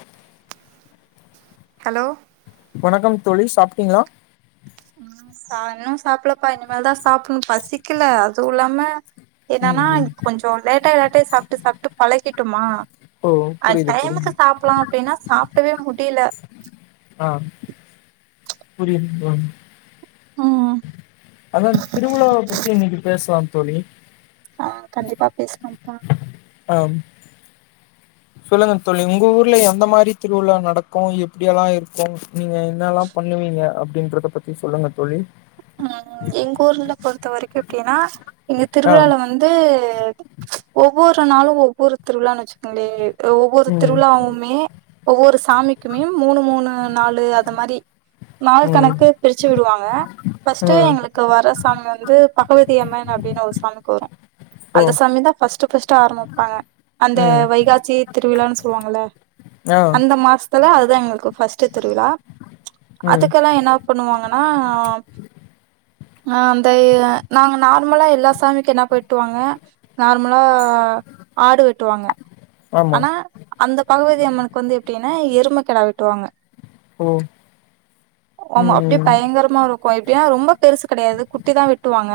உஹ hello வணக்கம் தோழி சாப்ட்டீங்களா சாய்ங்கால சாப்பலப்பா இனிமலதா சாப்னு பசிக்கல அதுவு இல்லாம ம் என்னன்னா ம் கொஞ்ச லேட்டாயி லேட்டாயி சாப்பிட்டு சாப்பிட்டு பழகிட்டோமா ஓ அது புரியுது புரியுது டைமுக்கு சாப்பிடலா அப்படின்னா சாப் ட்டவே முடியில ஆ புரிது தோழி ம் அதா திருவிழா பத்தி இன்னைக்கி பேசுலா தோழி ஆ கண்டிப்பா பேசுறப்பா ஆ சொல்லுங்க தோழி உங்க ஊர்ல எந்த மாதிரி திருவிழா நடக்கு எப்படி எல்லா இருக்கு நீங்க என்னெல்லா பண்ணுவீங்க அப்படின்றத பத்தி சொல்லுங்க தோழி ம் ம் எங்க ஊர்ல போ அது வரைக்கு இருக்கு ஏன்னா எங்க ஆ திருவிழால வந்து ஒவ்வொரு நாளு ஒவ்வொரு திருவிழான் வச்சுக்கோங்களே ஒவ்வொரு ம் திருவுழாவுமே ஒவ்வொரு சாமிக்குமே மூணு மூணு நாலு அந்த மாரி நாள் ம் கணக்கு பிரச்ச விட்டு விடுவாங்க பர்ஸ்ட்டு ஆ எங்களுக்கு வர சாமி வந்து பகவதி அம்மன் அப்டினு ஒரு சாமிக்கு வரோ ஓ அந்த சாமி தா ஃபஸ்ட்டு ஃபஸ்ட்டு ஆரமிப்பாங்க அந்த ம் வைகாசி திருவிழானு சொல்வாங்கல ஆ அந்த மாஸ் ப்பதா அதுதா எங்களுக்கு ஃபஸ்ட்டு திருவிழா ம் அதுக்கெல்லா என்ன பண்ணுவாங்கன்னா ஆ அந்த நாங்க நார்மலா எல்லா சாமிக்கு என்னா ப வெட்டுவாங்க நார்மலா ஆடு வெட்டுவாங்க ஆமா ஆனா அந்த பகவதி அம்மனுக்கு வந்து எப்டினா எரும கெடா வெட்டுவாங்க ஓ ஆமா அப்டி ம் பயங்கரமாருக்கோ எப்டினா ரொம்ப பெருசு கெடையாது குட்டிதா வெட்டுவாங்க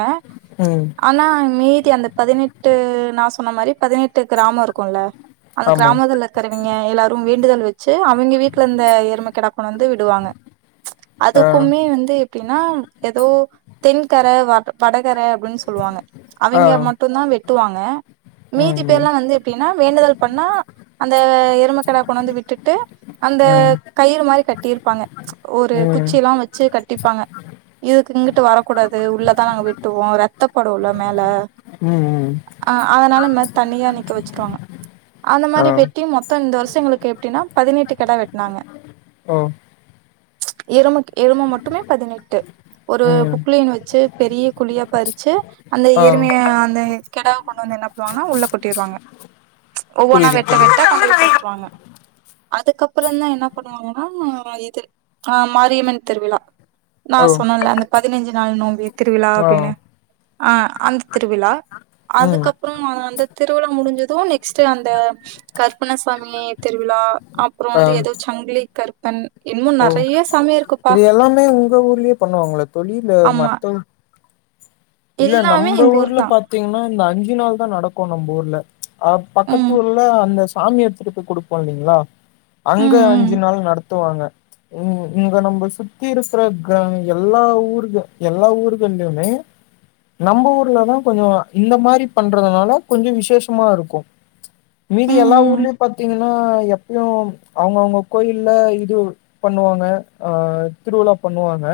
ம் ஆனா மீதி அந்த பதினெட்டு நா சொன்ன மாரி பதினெட்டு கிராமோ இருக்குல்ல அந்த ஆமா கிராமதுல இருக்குற ங்க எல்லாரு வேண்டுதல் வெச்சு அவிங்க வீட்ல இந்த எரும கெடா கொண்ணாந்து விடுவாங்க ஆ அதுக்குமே வந்து எப்டினா எதோ தென்கர வ வடகர அப்டின் சொல்லுவாங்க ஆ அவிங்க மட்டுந்தா வெட் டு வாங்க மீதி ம் பேர்லா வந்து எப்டின்னா வேண்டுதல் பண்ணா அந்த எருமக்கெடா கொண்ணந்து விட்டுட்டு அந்த ம் கயிறு மாரி கட்டியிருப்பாங்க ஒரு ம் குச்சிலா வெச்சு கட்டிப்பாங்க இதுக்கு இங்கிட்டு வரக்கூடாது உள்ளதா நாங்க வெட்டுவோ ரத்தப்படுல்ல மேல ம் ம் அ அதனால இந்மாரி தனியா நிக்க வெச்சுருவாங்க அந்த ஆ மாரி வெட்டி மொத்த இந்த வருஷங்களுக் எப்டினா பதினெட்டு கெடா வெட்னாங்க ஓ எரும எரும மட்டுமே பதினெட்டு ஒரு ம் புக்ளைன் வெச்சு பெரிய குழியா பறுச்சி அந்த ஆ எருமைய அந்த கெடாவ கொண்டு வந்து என்ன பணுவாங்கன்னா உள்ள கொட்டிருவாங்க ஒவ்வொன்னா புரியுது வெட்ட புரியுது வெட்ட கொண்டு போய் போட்ருவாங்க அதுக்கப்றந்தா என்ன பண்ணுவாங்கன்னா இது ஆ மாரியம்மன் திருவிழா நா ஓ சொன்னன்ல அந்த பதினைஞ்சு நாள் நோம்பி திருவிழா ஆ அப்டின்னு ஆ அந்த திருவிழா ம் அதுக்கப்புறம் அந்த திருவிழா முடிஞ்சது நெ நெக்ஸ்ட் அந்த கருப்பன்ன சாமி திருவிழா அப்புறோ ஆ வந்து எதோ சங்கிலி கருப்பன் இன்மு ஓ நெறைய சாமியிருக் இது எல்லாமே உங்க ஊர்லயே பண்ணுவாங்களா தோழி இல்ல ஆமா மத்த ஊ இல்ல எல்லாமே நம்ப எங்க ஊர் ஊர்ல தான் பாத்தீங்னா இந்த அஞ்சு சு நாள் தா நடக்கு நம்ப ஊர்ல அ ம் பக்கத்தூர்ல அந்த சாமி எடுதுட்டு போய் குடுப்போ இல்லிங்களா அங்க ம் ம் அஞ்சு நாள் நடத்துவாங்க இங்க நம்ப சுத்தி இருக்குற க எல்லா ஊருக்கு எல்லா ஊர்கள்லயுமே நம்ப ஊர்லதா கொஞ்சொ இந்த மாரி பண்றதுனால கொஞ்சொ விசேஷமா இருக்கோ மீது எல்லா ம் ம் ஊர்லயு பாத்தீங்க னா எப்யு அவுங்கவுங்க கோயில்ல இது பண்ணுவாங்க ஆ திருவிழா பண்ணுவாங்க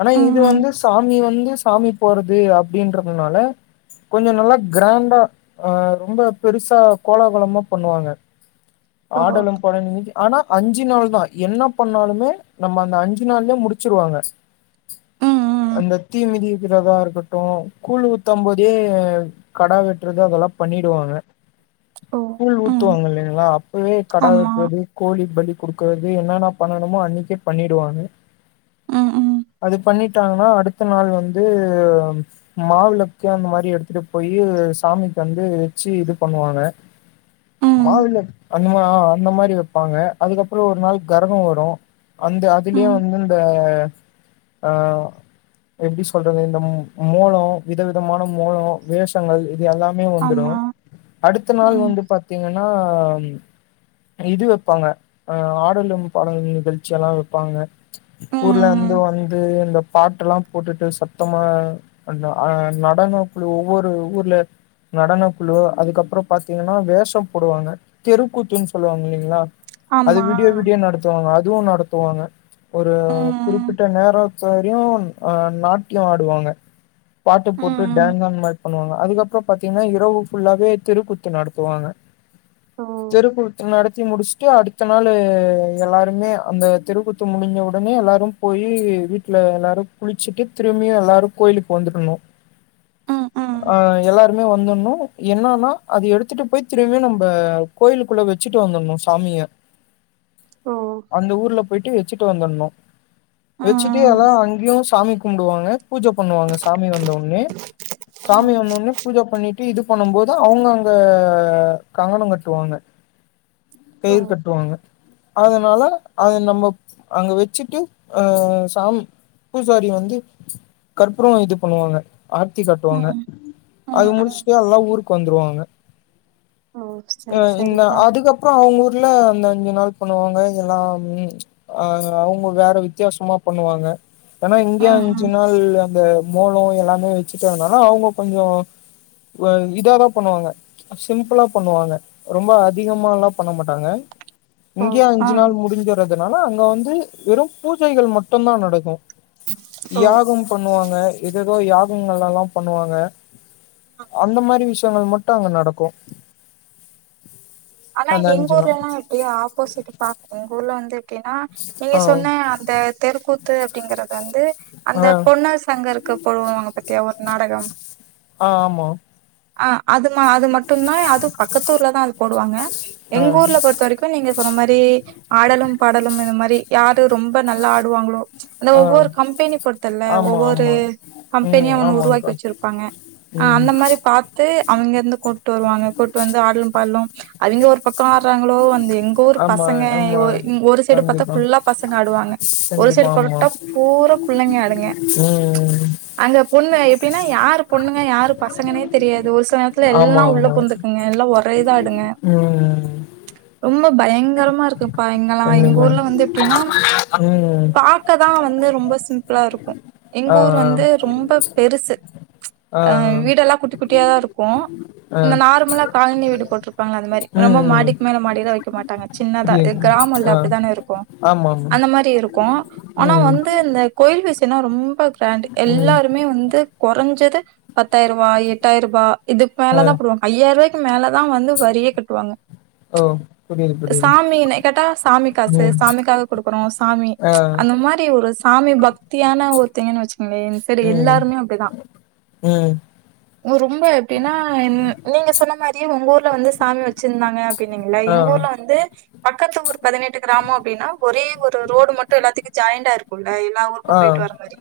ஆனா ம் இது ம் வந்து சாமி வந்து சாமி போறது அப்டின்றதுனால கொஞ்சோ நல்லா க்ராண்டா ஆ ரொம்ப பெருசா கோலாகலமா பண்ணுவாங்க ஓ ஆடலும் பாடல் நிகழ்ச்சி ஆனா அஞ்சு நாள் தா என்ன பண்ணாலுமே நம்ம அந்த அஞ்சு நாள்லே முடுச்சிருவாங்க ம் ம் அந்த தீ மிதிக்கிறதா இருக்கட்டு கூழ் ஊத்தம் போதே கடா வெட்றது அதெல்லா பண்ணிடுவாங்க ஓ கூழ் ம் ஊத்துவாங்க இல்லங்களா அப்பவே கடா ஆமா வெட்டுறது கோழி பலி குடுக்கறது என்னென்ன பண்ணணுமோ அன்னிக்கே பண்ணிடுவாங்க ம் ம் அது பண்ணிட்டாங்கன்னா அடுத்த நாள் வந்து மாவிளக்கு அந்த மாரி எடுத்துட்டு போயி சாமிக்கு வந்து வச்சு இது பண்ணுவாங்க ம் மாவுள அந்த அந்த மாரி வைப்பாங்க அதுக்கப்பறம் ஈ ஒரு நாள் கரகம் வரும் அந்த அதுலயே ம் வந்து இந்த ஆ எப்பிடி சொல்றது இந்த மூலம் விதவிதமான மூலம் வேஷங்கள் எல்லாமே ஆமா வந்துடும் அடுத்த நாள் ம் வந்து பாத்தீங்கன்னா ன்னா இது வைப்பாங்க ம் ஆடலும் பாடலும் நிகழ்ச்சி செல்லாம் வைப்பாங்க ஊர்ல ம் இருந்து வந்து இந்த பாட்டு எல்லாம் போட்டுட்டு சத்தமா அந்த ஆ நடன குழு ஒவ்வொரு ஊர்ல நடன குழு அதுக்கப்பறம் பாத்தீங்கன்னா வேஷம் போடுவாங்க தெருக்கூத்துன்னு சொல்லுவாங்க இல்லைங்களா அது ஆமா விடிய விடிய நடத்துவாங்க அது இதுவும் நடத்துவாங்க ஒரு ம் குறிப்பிட்ட நேரம் சரியும் அ நாட்டியம் ஆடுவாங்க பாட்டு போட்டு ம் டேங்க பண்ணுவாங்க அதுக்கப்புறம் பாத்தீங்கன்னா இரவு ஃபுல்லாவே திருக்குத்து நடத்துவாங்க ஓ தெருக்குத்து நடத் த்தி முடிச்சுட்டு அடுத்த நாள் எல்லாருமே அந்த தெருகுத்து முடிஞ்ச உடனே எல்லாரும் போயி் வீட்ல எல்லாரும் குளிச்சுட்டு திரும்பியும் எல்லாரும் கோயிலுக்கு வந்துடணும் ம் ம் அ எல்லாருமே வந்துடணும் என்னன்னா அது எடுத்துட்டு போய் திரும்பியும் நம்ம கோயிலுக்குள்ள வச்சுட்டு வந்துடணும் சாமிய ஓ அந்த ஊர்ல போயிட்டு வச்சுட்டு வந்தடணும் வச்சுட்டு ம் எல்லாம் அங்கேயும் சாமி கும்டுவாங்க பூஜ பண்ணுவாங்க சாமி வந்தவங் ஒண்ணு சாமி ம் வந்த உடனே பூஜ பண்ணிட்டு இது பண்ணும் போது அவங்க அங்க கங்கணம் கட்டுவாங்க ஓ கயிர் கட்டுவாங்க அதனால அத நம்ம அங்க வச்சுட்டு அ சாம் பூசாரி வந்து கற்புரம் இது பண்ணுவாங்க ஆர்த்தி கட்டுவாங்க ம் ம் அது ம் முடிச்சுட்டே எல்லா ஊருக்கு வந்துருவாங்க ஓ சரி அ இந்த சரிப்பா அதுக்கப்புறம் அவங்க ல்ல அந்த அஞ்சு நாள் பண்ணுவாங்க எல்லா உம் ஆ அவங்க வேற வித்தியாசமா பண்ணுவாங்க ஆனா இங்கய ம் அஞ்சு ம் நாள் இந்த மூலம் எல்லாமே வச்சுட்டு இருந்தனா அவங்க கொஞ்சம் இதாதா பண்ணுவாங்க சிம்பிளா பண்ணுவாங்க ரொம்ப அதிகம எல்லாம் பண்ண மாட்டாங்க ஓ இங்கயு ஆ அஞ்சு நாள் முடிஞ்ச அதனால அங்க வந்து வெறும் பூஜைகள் மட்டும்தா நடக்கும் ஓ யாகம் பண்ணுவாங்க ஏதோ யாகங்கள்லல்லாம் பண்ணுவாங்க அந்த மாதிரி விஷயங்கள் மட்டும் அங்க நடக்கும் ஆனா எங்க ஊர்ல எல்லா எப்டி ஆப்போசிட் பா எங்க ஊர்ல வந்து டினா நீங்க ஆ சொன்ன அந்த தெரு கூ த்து அப்டிங்கிறது வந்து அந்த ஆ பொன்னர் சங்கருக்கு போடுவாங்க பாத்தியா ஒரு நாடகம் ஆ ஆமா அ அதுமா அது மட்டுந்தா அதுவு பக்கத்தூர்லதா அது போடுவாங்க ஆ எங்க ஊர்ல பொறுத்த வரைக்கு நீங்க சொன்ன மாரி ஆடலும் பாடலும் இந்த மாரி யாரு ரொம்ப நல்லா ஆடுவாங்களோ அந்த ஆ ஒவ்வொரு கம்பெனி பொருத்தல்ல ஆமா ஒவ்வொரு ஆமா கம்பெனிய ம் அவன உருவாக்கி ஆமாங்க்கா வச்சிருப்பாங்க ஆ ம் அந்த மாதி ரி பாத்து அங்கருந்து கொ கூட்டு வருவாங்க கூட்டு வந்து ஆடலு பாடலு அவிங்க ஒரு பக் ஆடுறாங்களோ அந்த எங்க ஊரு ஆமா பசங்க யோ ஆமா ஒரு சைடு பாத்தா கண்டிப்பா ஃபுல்லா பசங்க ஆடுவாங்க ஒரு கண்டிப்பா சைடு ஆமா போட்டா பூரா புள்ளைங்க ஆடுங்க ம் அங்க பொண்ணு எப்டின்னா யார் பொண்ணு யாரு பசங்கனே தெரியாது ஒரு சில நேரத்துல எல்லா ஆமா உள்ள ஆமா பூந்துக்குங்க எல்லா ஒரேதா ஆடுங்க ம் ரொம்ப பயங்கரமா இருக்குப் பா இங்கலா எங்க கண்டிப்பா ஊர்ல வந்து எப்டின்னா ம் பாக்கதா வந் வந்து ரொம்ப சிம்பிளாருக்கு எங்க ஆ ஊர் வந்து ரொம்ப பெருசு ஆ ஆ அ வீடெல்லா குட்டி கு குட்டியாதா இருக்கு ஆ ஆ இந்த நார்மலா காலனி வீடு போட்டிருப்பாங்கள்ள அந்த மாரி ம் ரொம்ப ம் மாடிக்கு மேல மாடி வைக்க மாட்டாங்க சின்னதா புரியுது கிராமல ஆ அப்டிதான இருக்கு ஆமா ஆமா அந்த மாரி இருக்கு ஆனா ம் வந்து இந்த கோயில் விசியனா ரொம் ப்ப கிராண்ட் ம் எல்லாருமே வந்து கொறஞ்சது பத்தாயிர ரூவா எட்டாயிர ரூபா இதுக்கு ஆ மேல தா போடுவாங்க ஐ ஆயிர க்கு மேல தா வந்து வரியே க பாங்க ஓ புரியுது புரியுது சாமி என்ன கேட்டா சாமி காசு ம் சாமிக்காக குடுக்குறோ சாமி ஆ அந்த மாரி ஒரு சாமி பக்தியான ஒருத்தேங்க வச்சு ஏன் செரி ம் எல்லாருமே அப்டிதா ம் ம் ரொம்ப எப்டின்னா நீங்க சொன்ன மாரியே ஒங்க ஊர்ல வந்து சாமி வச் சிருந்தாங்க பீனிங்கள ஆ எங்க ஓர்ல வந்து பக்கத்து ஊர் பதினெட்டு கிராமோ அப்டின்னா ஒரே ஒரு ரோடு மட்டு எல்லாத்துக்கு ஜாயிண்டா இருக்கோல் ஆஹ் எல்லா ஊருக்கு ஆ போயிட்டு வர்ர மாரி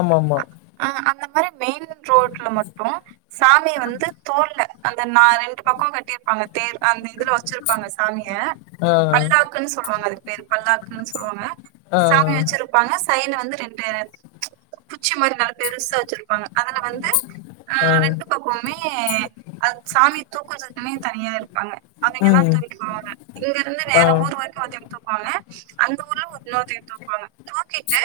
ஆமா ஆமா அ ஆஹ் அந்த அஹ் மெயின் ரோட்ல மட்டு சாமி வந்து தோள்ல அந்த நா ரெண்டு பக்கோ கட் டிருப்பாங்க தேர் அந்த இதுல வச்சிருப்பாங்க சாமிய ஆ பல்லாக்குன்னு சொல்லுவாங்க அதுக்கு பேரு பல்லாக்குன்னு சொல்லுவாங்க ஆ சாமிய வச்சிருப்பாங்க செயின வந்து ரெண்டு குச்சி மாரி நல்லா பெருசா வெச்சிருப்பாங்க அதுல வந்து ஆ அஹ் ரெண்டு பக்கமுமே அது சாமி தூக்குஜன் மே தனியா இருக் க்காங்க அவுங்கேதா ம் தூக்கிட்டு போவாங்க இங்கருந்து ஆ வேற ம் ஊர் வரைக்கு ஒருத்தைங்க தூக்குவாங்க அந்த ஊர்ல இன்னோருத்தேர் தூக்குவாங்க தூக்கிட்டு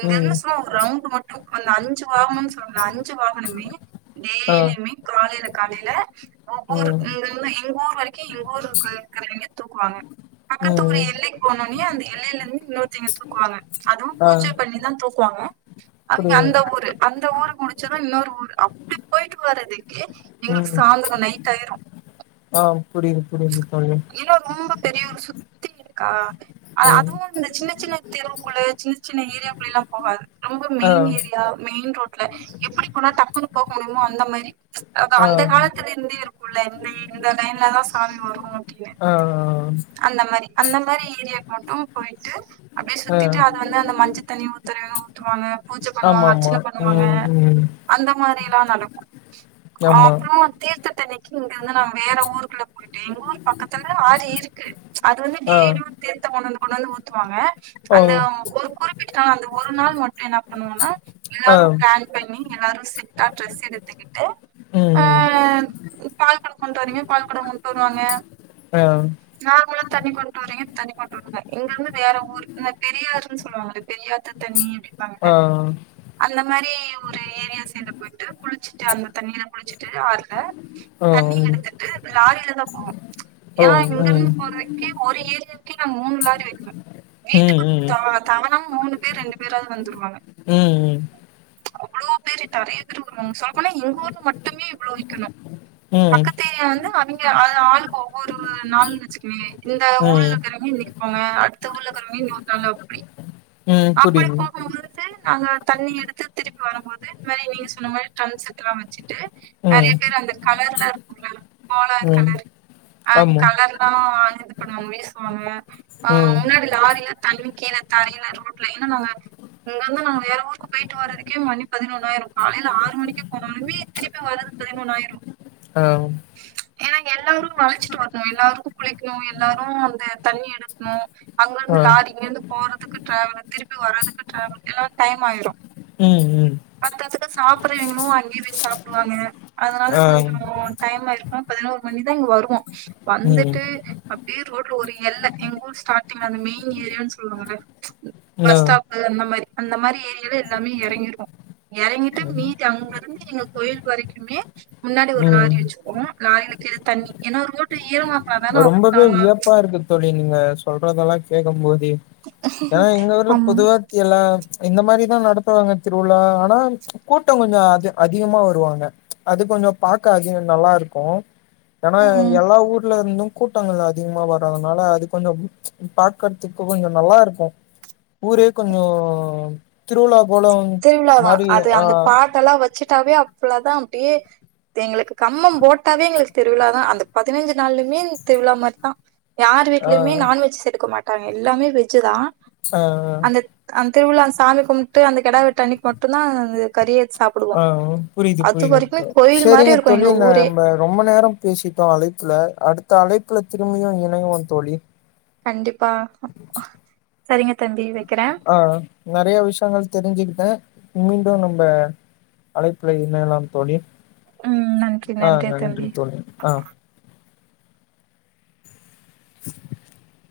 இங்கெருந்து சுமா ஒரு ரவுண்ட் மட்டு அந்த அஞ்சு வாகனுன் சொல்லுவாங்கள்ள அஞ்சு வாகனமே டெய்லியிமே காலைல காலைல உம் எங்க ஊர் வரைக்கி எங்க ஊரு இருக்கிறவங்க தூக்குவாங்க பக்கத்து ஊரு ம் எல்லைக்கு போனோனே அந்த எல்லையிலருந்து இன்னொருத்தவைங்க தூக்குவாங்க அதுவு ஆ பூஜ பண்ணிதா தூக்குவாங்க அவிங்க புரியுது அந்த ஊரு அந் இந்த ஊரு முடிச்சோனே இன்னொரு ஊரு அப்டி போயிட்டு வர்றதுக்கே எங்களுக்கு சாய்ந்திரோ நைட் ஆயிரோ ஆஹ் புரியுது புரியுது தோழி ஏன்னா ரொம்ப பெரிய ஒரு சுத்தி இருக்கா அ ம் அதுவு இந்த சின்ன சின்ன தெருவுக்குள்ள சின்ன சின்ன ஏரியாவுக்குள்ளேலா போகாது ரொம்ப ஆ மெயின் ஏரியா மெயின் ரோட் எப்பிடி போனா டக்குன்னு போக முடியுமோ அந்த மாரி அ ஆ ஆ அந்த காலத்துலிருந்தே இரு குள்ளன் இந்த லைன்லதா சாமி வரு அப்டின்னு ஆ அந்த மாரி அந்த மாரி ஏரியாக்கு மட்டு போய்ட்டு அப்டியே சுத்திட்டு அது வந்து அந்த மஞ்ச தண்ணிய ஊத்துறவங்க ஊத்துவாங்க பூஜ பண்ணுவாங்க ஆமா ஆமா அர்ச்சன பண்ணுவாங்க ம் ம் அந்த மாரி எல்லா நடக்கு ஆஹ் ஆமா அப்புறோ தீர்த் த்த தண்ணிக்கி வந்து நா வேற ஊருக்குள்ள போயிட்டே எங்க ஊர் பக்கத்துல ஆறு இருக்கு அது வந்து ஆ டெய்லியு தீர்த்தோ கொண்னந்து கொண்னந்து ஊத்துவாங்க ஓ அந்த ஒரு குறிப்பிட்ட நாள் அந்த ஒரு நாள் மட்டு என்ன பண்ணுவோனா ஆ எல்லாரு ம் பிளான் பண்ணி எல்லாரு செட்டா ட்ரெஸ் எடுத்துக்கிட்டு ம் ஆஹ் என்ன கணக் கொண்டு வரீங்க பால்குடம் கொண்டு வருவாங்க ஆ நார்மலா தண்ணி கொண்டு வறீங்க தண்ணி பட்டு விடுங்க இங்க இருந்து வேற ஊர் பெரியாருன்னு சொல்லுவாங்க பெரியாத்து தண்ணி ஆ அப்படிப்பாங்கள அந்த மாதிரி ஒரு ஏரியா சைட் போயிட்டு குளிச்சுட்டு அந்த தண்ணில குளிச்சு ட்டு ஆர்ல ஆ தண்ணி ம் எடுத்துட்டு லாரிலதான் போவோம் ஓ ஏன்னா இங்கர்ந்து ம் போறதுக்கு ஒரு ஏரியக்குே நான் மூணு லாரி வைக்கணு ம் வீட்டுக்கு த ம் தவணா மூணு பேர் ரெண்டு பேராது வந்துருவாங்க ம் அவ்வளோ பேரு நிறைய பேர் வருவாங்க சொல்ல போனா எங்க ஊர்ல மட்டுமே இவ்வளோ விக்கணும் ம் பக்கத்து ஏரியா வந்து அ அது ஆளு கோ ஒரு நாள்ன்னு வச்சுக்கேங்க இந்த ஊர்ல ம் இருக்கிறங்க இன்னை போங்க அடுத்த ஊர்ல கிழம்பி இன்னூர்த்தவ்ங்க அப்படி ம் அப்டிய புரியுது போகு போது நாங்கள் தண்ணி எடுத்து திருப்பி வரும்போது இந்த மாதிரி நீங்கள் சொன்ன மாதிரி ட்ரம் செட் எல்லா வச்சுட்டு நிறைய ம் பேர் வந்த கலர் எல்லாம் இருக்கும்ள கோலம் ம் கலர் அஹ் ஆமா கலர்ல்லாம் இதுக் நம்மவே சொன்ன ஆஹ் ம் முன்னாடில லாரிலா தழுவிக்கென தலயில அரும்பு ன்ன நாங்க இங்க இருந்தான் நாங்க வேற ஊருக்கு போயிட்டு வர்றதுக்கே மண்ணி பதினொணாயிரம் காலையில ஆறு மணிக்கு போனாலுமே திருப்பி வர்றதுக்கு பதிமொணாயிரம் ஆஹ் ஏன்னா இங்க எல்லாரு வளைச்சிட்டு வரணும் எல்லாருக்கு குளிக்க ணும் எல்லாரு அந்த தண்ணி எடுக்கணு அங்க இருந்து ஆ லாரிங்க இருந்து போறதுக்கு டிராவல் திருப்பி வர்றதுக்கு ட்ராவல் எல்லா டைம் ஆயிரும் ம் ம் பத்தாதக்கு சாப்பிடுற எணமு அங்கேயே போய் சாப்பிடுவாங்க அதனால ஆ கொஞ்சம் டைம்மா இருக்கு பதினோரு மணிதான் இங்க வருவோம் ம் வந்துட்டு அப்படியே ரோட்ல ஒரு எல்ல எங்க ஊர் ஸ்டார்டிங்ல அந்த மெயின் ஏரியான்னு சொல்லுவாங்க ஆ பஸ் ஸ்டாப் அந்த மாதிரி அந்த மாதிரி ஏரியால எல்லாமே இறங்கிருவோ இறங்கிட்டு மீதி அங்க இருந்து எங்க கோயில் வரைக்குமே முன்னாடி ஒரு லாரி ம் வச்சுப்போ லாரில தண்ணி ஏன்னா மூட்ட ஈரமா இருந்தா தான அவங்களுக்கு ரொம்பவே நாம வியப்பா இருக்கு தோழி அப்படி நீங்க சொல்றதெல்லாம் கேட்கும் போது ஏன்னா எங்க ஊர்ல ஆமா பொதுவாத்தியல்லா இந்த மாதிரிதான் நடத்துவாங்க திருவிழா ஆனா கூட்டம் கொஞ்ச அத அதிகமா வருவாங்க அது கொஞ்ச பாக்க அதிக நல்லா இருக்கு ஏன்னா ம். எல்லா ஊர்ல இருந்தும் கூட்டங்கள் அதிகமா வர்றதுனால அது கொஞ்ச பாக்கறதுக்கு கொஞ்ச நல்லா இருக்கு ஊரே கொஞ்சம் திருவிழா போல திருவிழாதான் மாரி அது ஆ அந்த பாட்டல்லா வச்சுட்டாவே அவ்ளதான் அப்ப எங்களுக்கு கம்மம் போட்டாவே எங்களுக்கு திருவிழா தான் அந்த பதினைஞ்சு நாளுமே திருவிழா மாதிரிதான் யார் ஆ வீட்லியுமே நான்வெஜ் எடுக்க மாட் டாங்க எல்லாமே வெஜ்ஜு தான் அ ஆ திருவிழா சாமி கும்ட்டு அந்த கெடா வெட்டு அன்னிக்கு மட்டுந்தா அந்த கறியத் அ ஆ புரிது புரியுது கோயில் மாரி செரிங்க இருக்கு தோழி எங்க ந ஊரே நம்ப ரொம்ப நேரம் பேசிட்டோம் அழைப்புல அடுத்த அழைப் புல திரும்பியும் இணைவோம் தோழி கண்டிப் வெக்கிறே ஆ நெறய விஷயங்கள் தெரிஞ்சிக்கிட்டேன் மீண்டும் நம்ப அழைப்புல இணையலாம் தோழி ம் நன்றி ஆ நன்றி தம்பி தோழி ஆ [inaudible]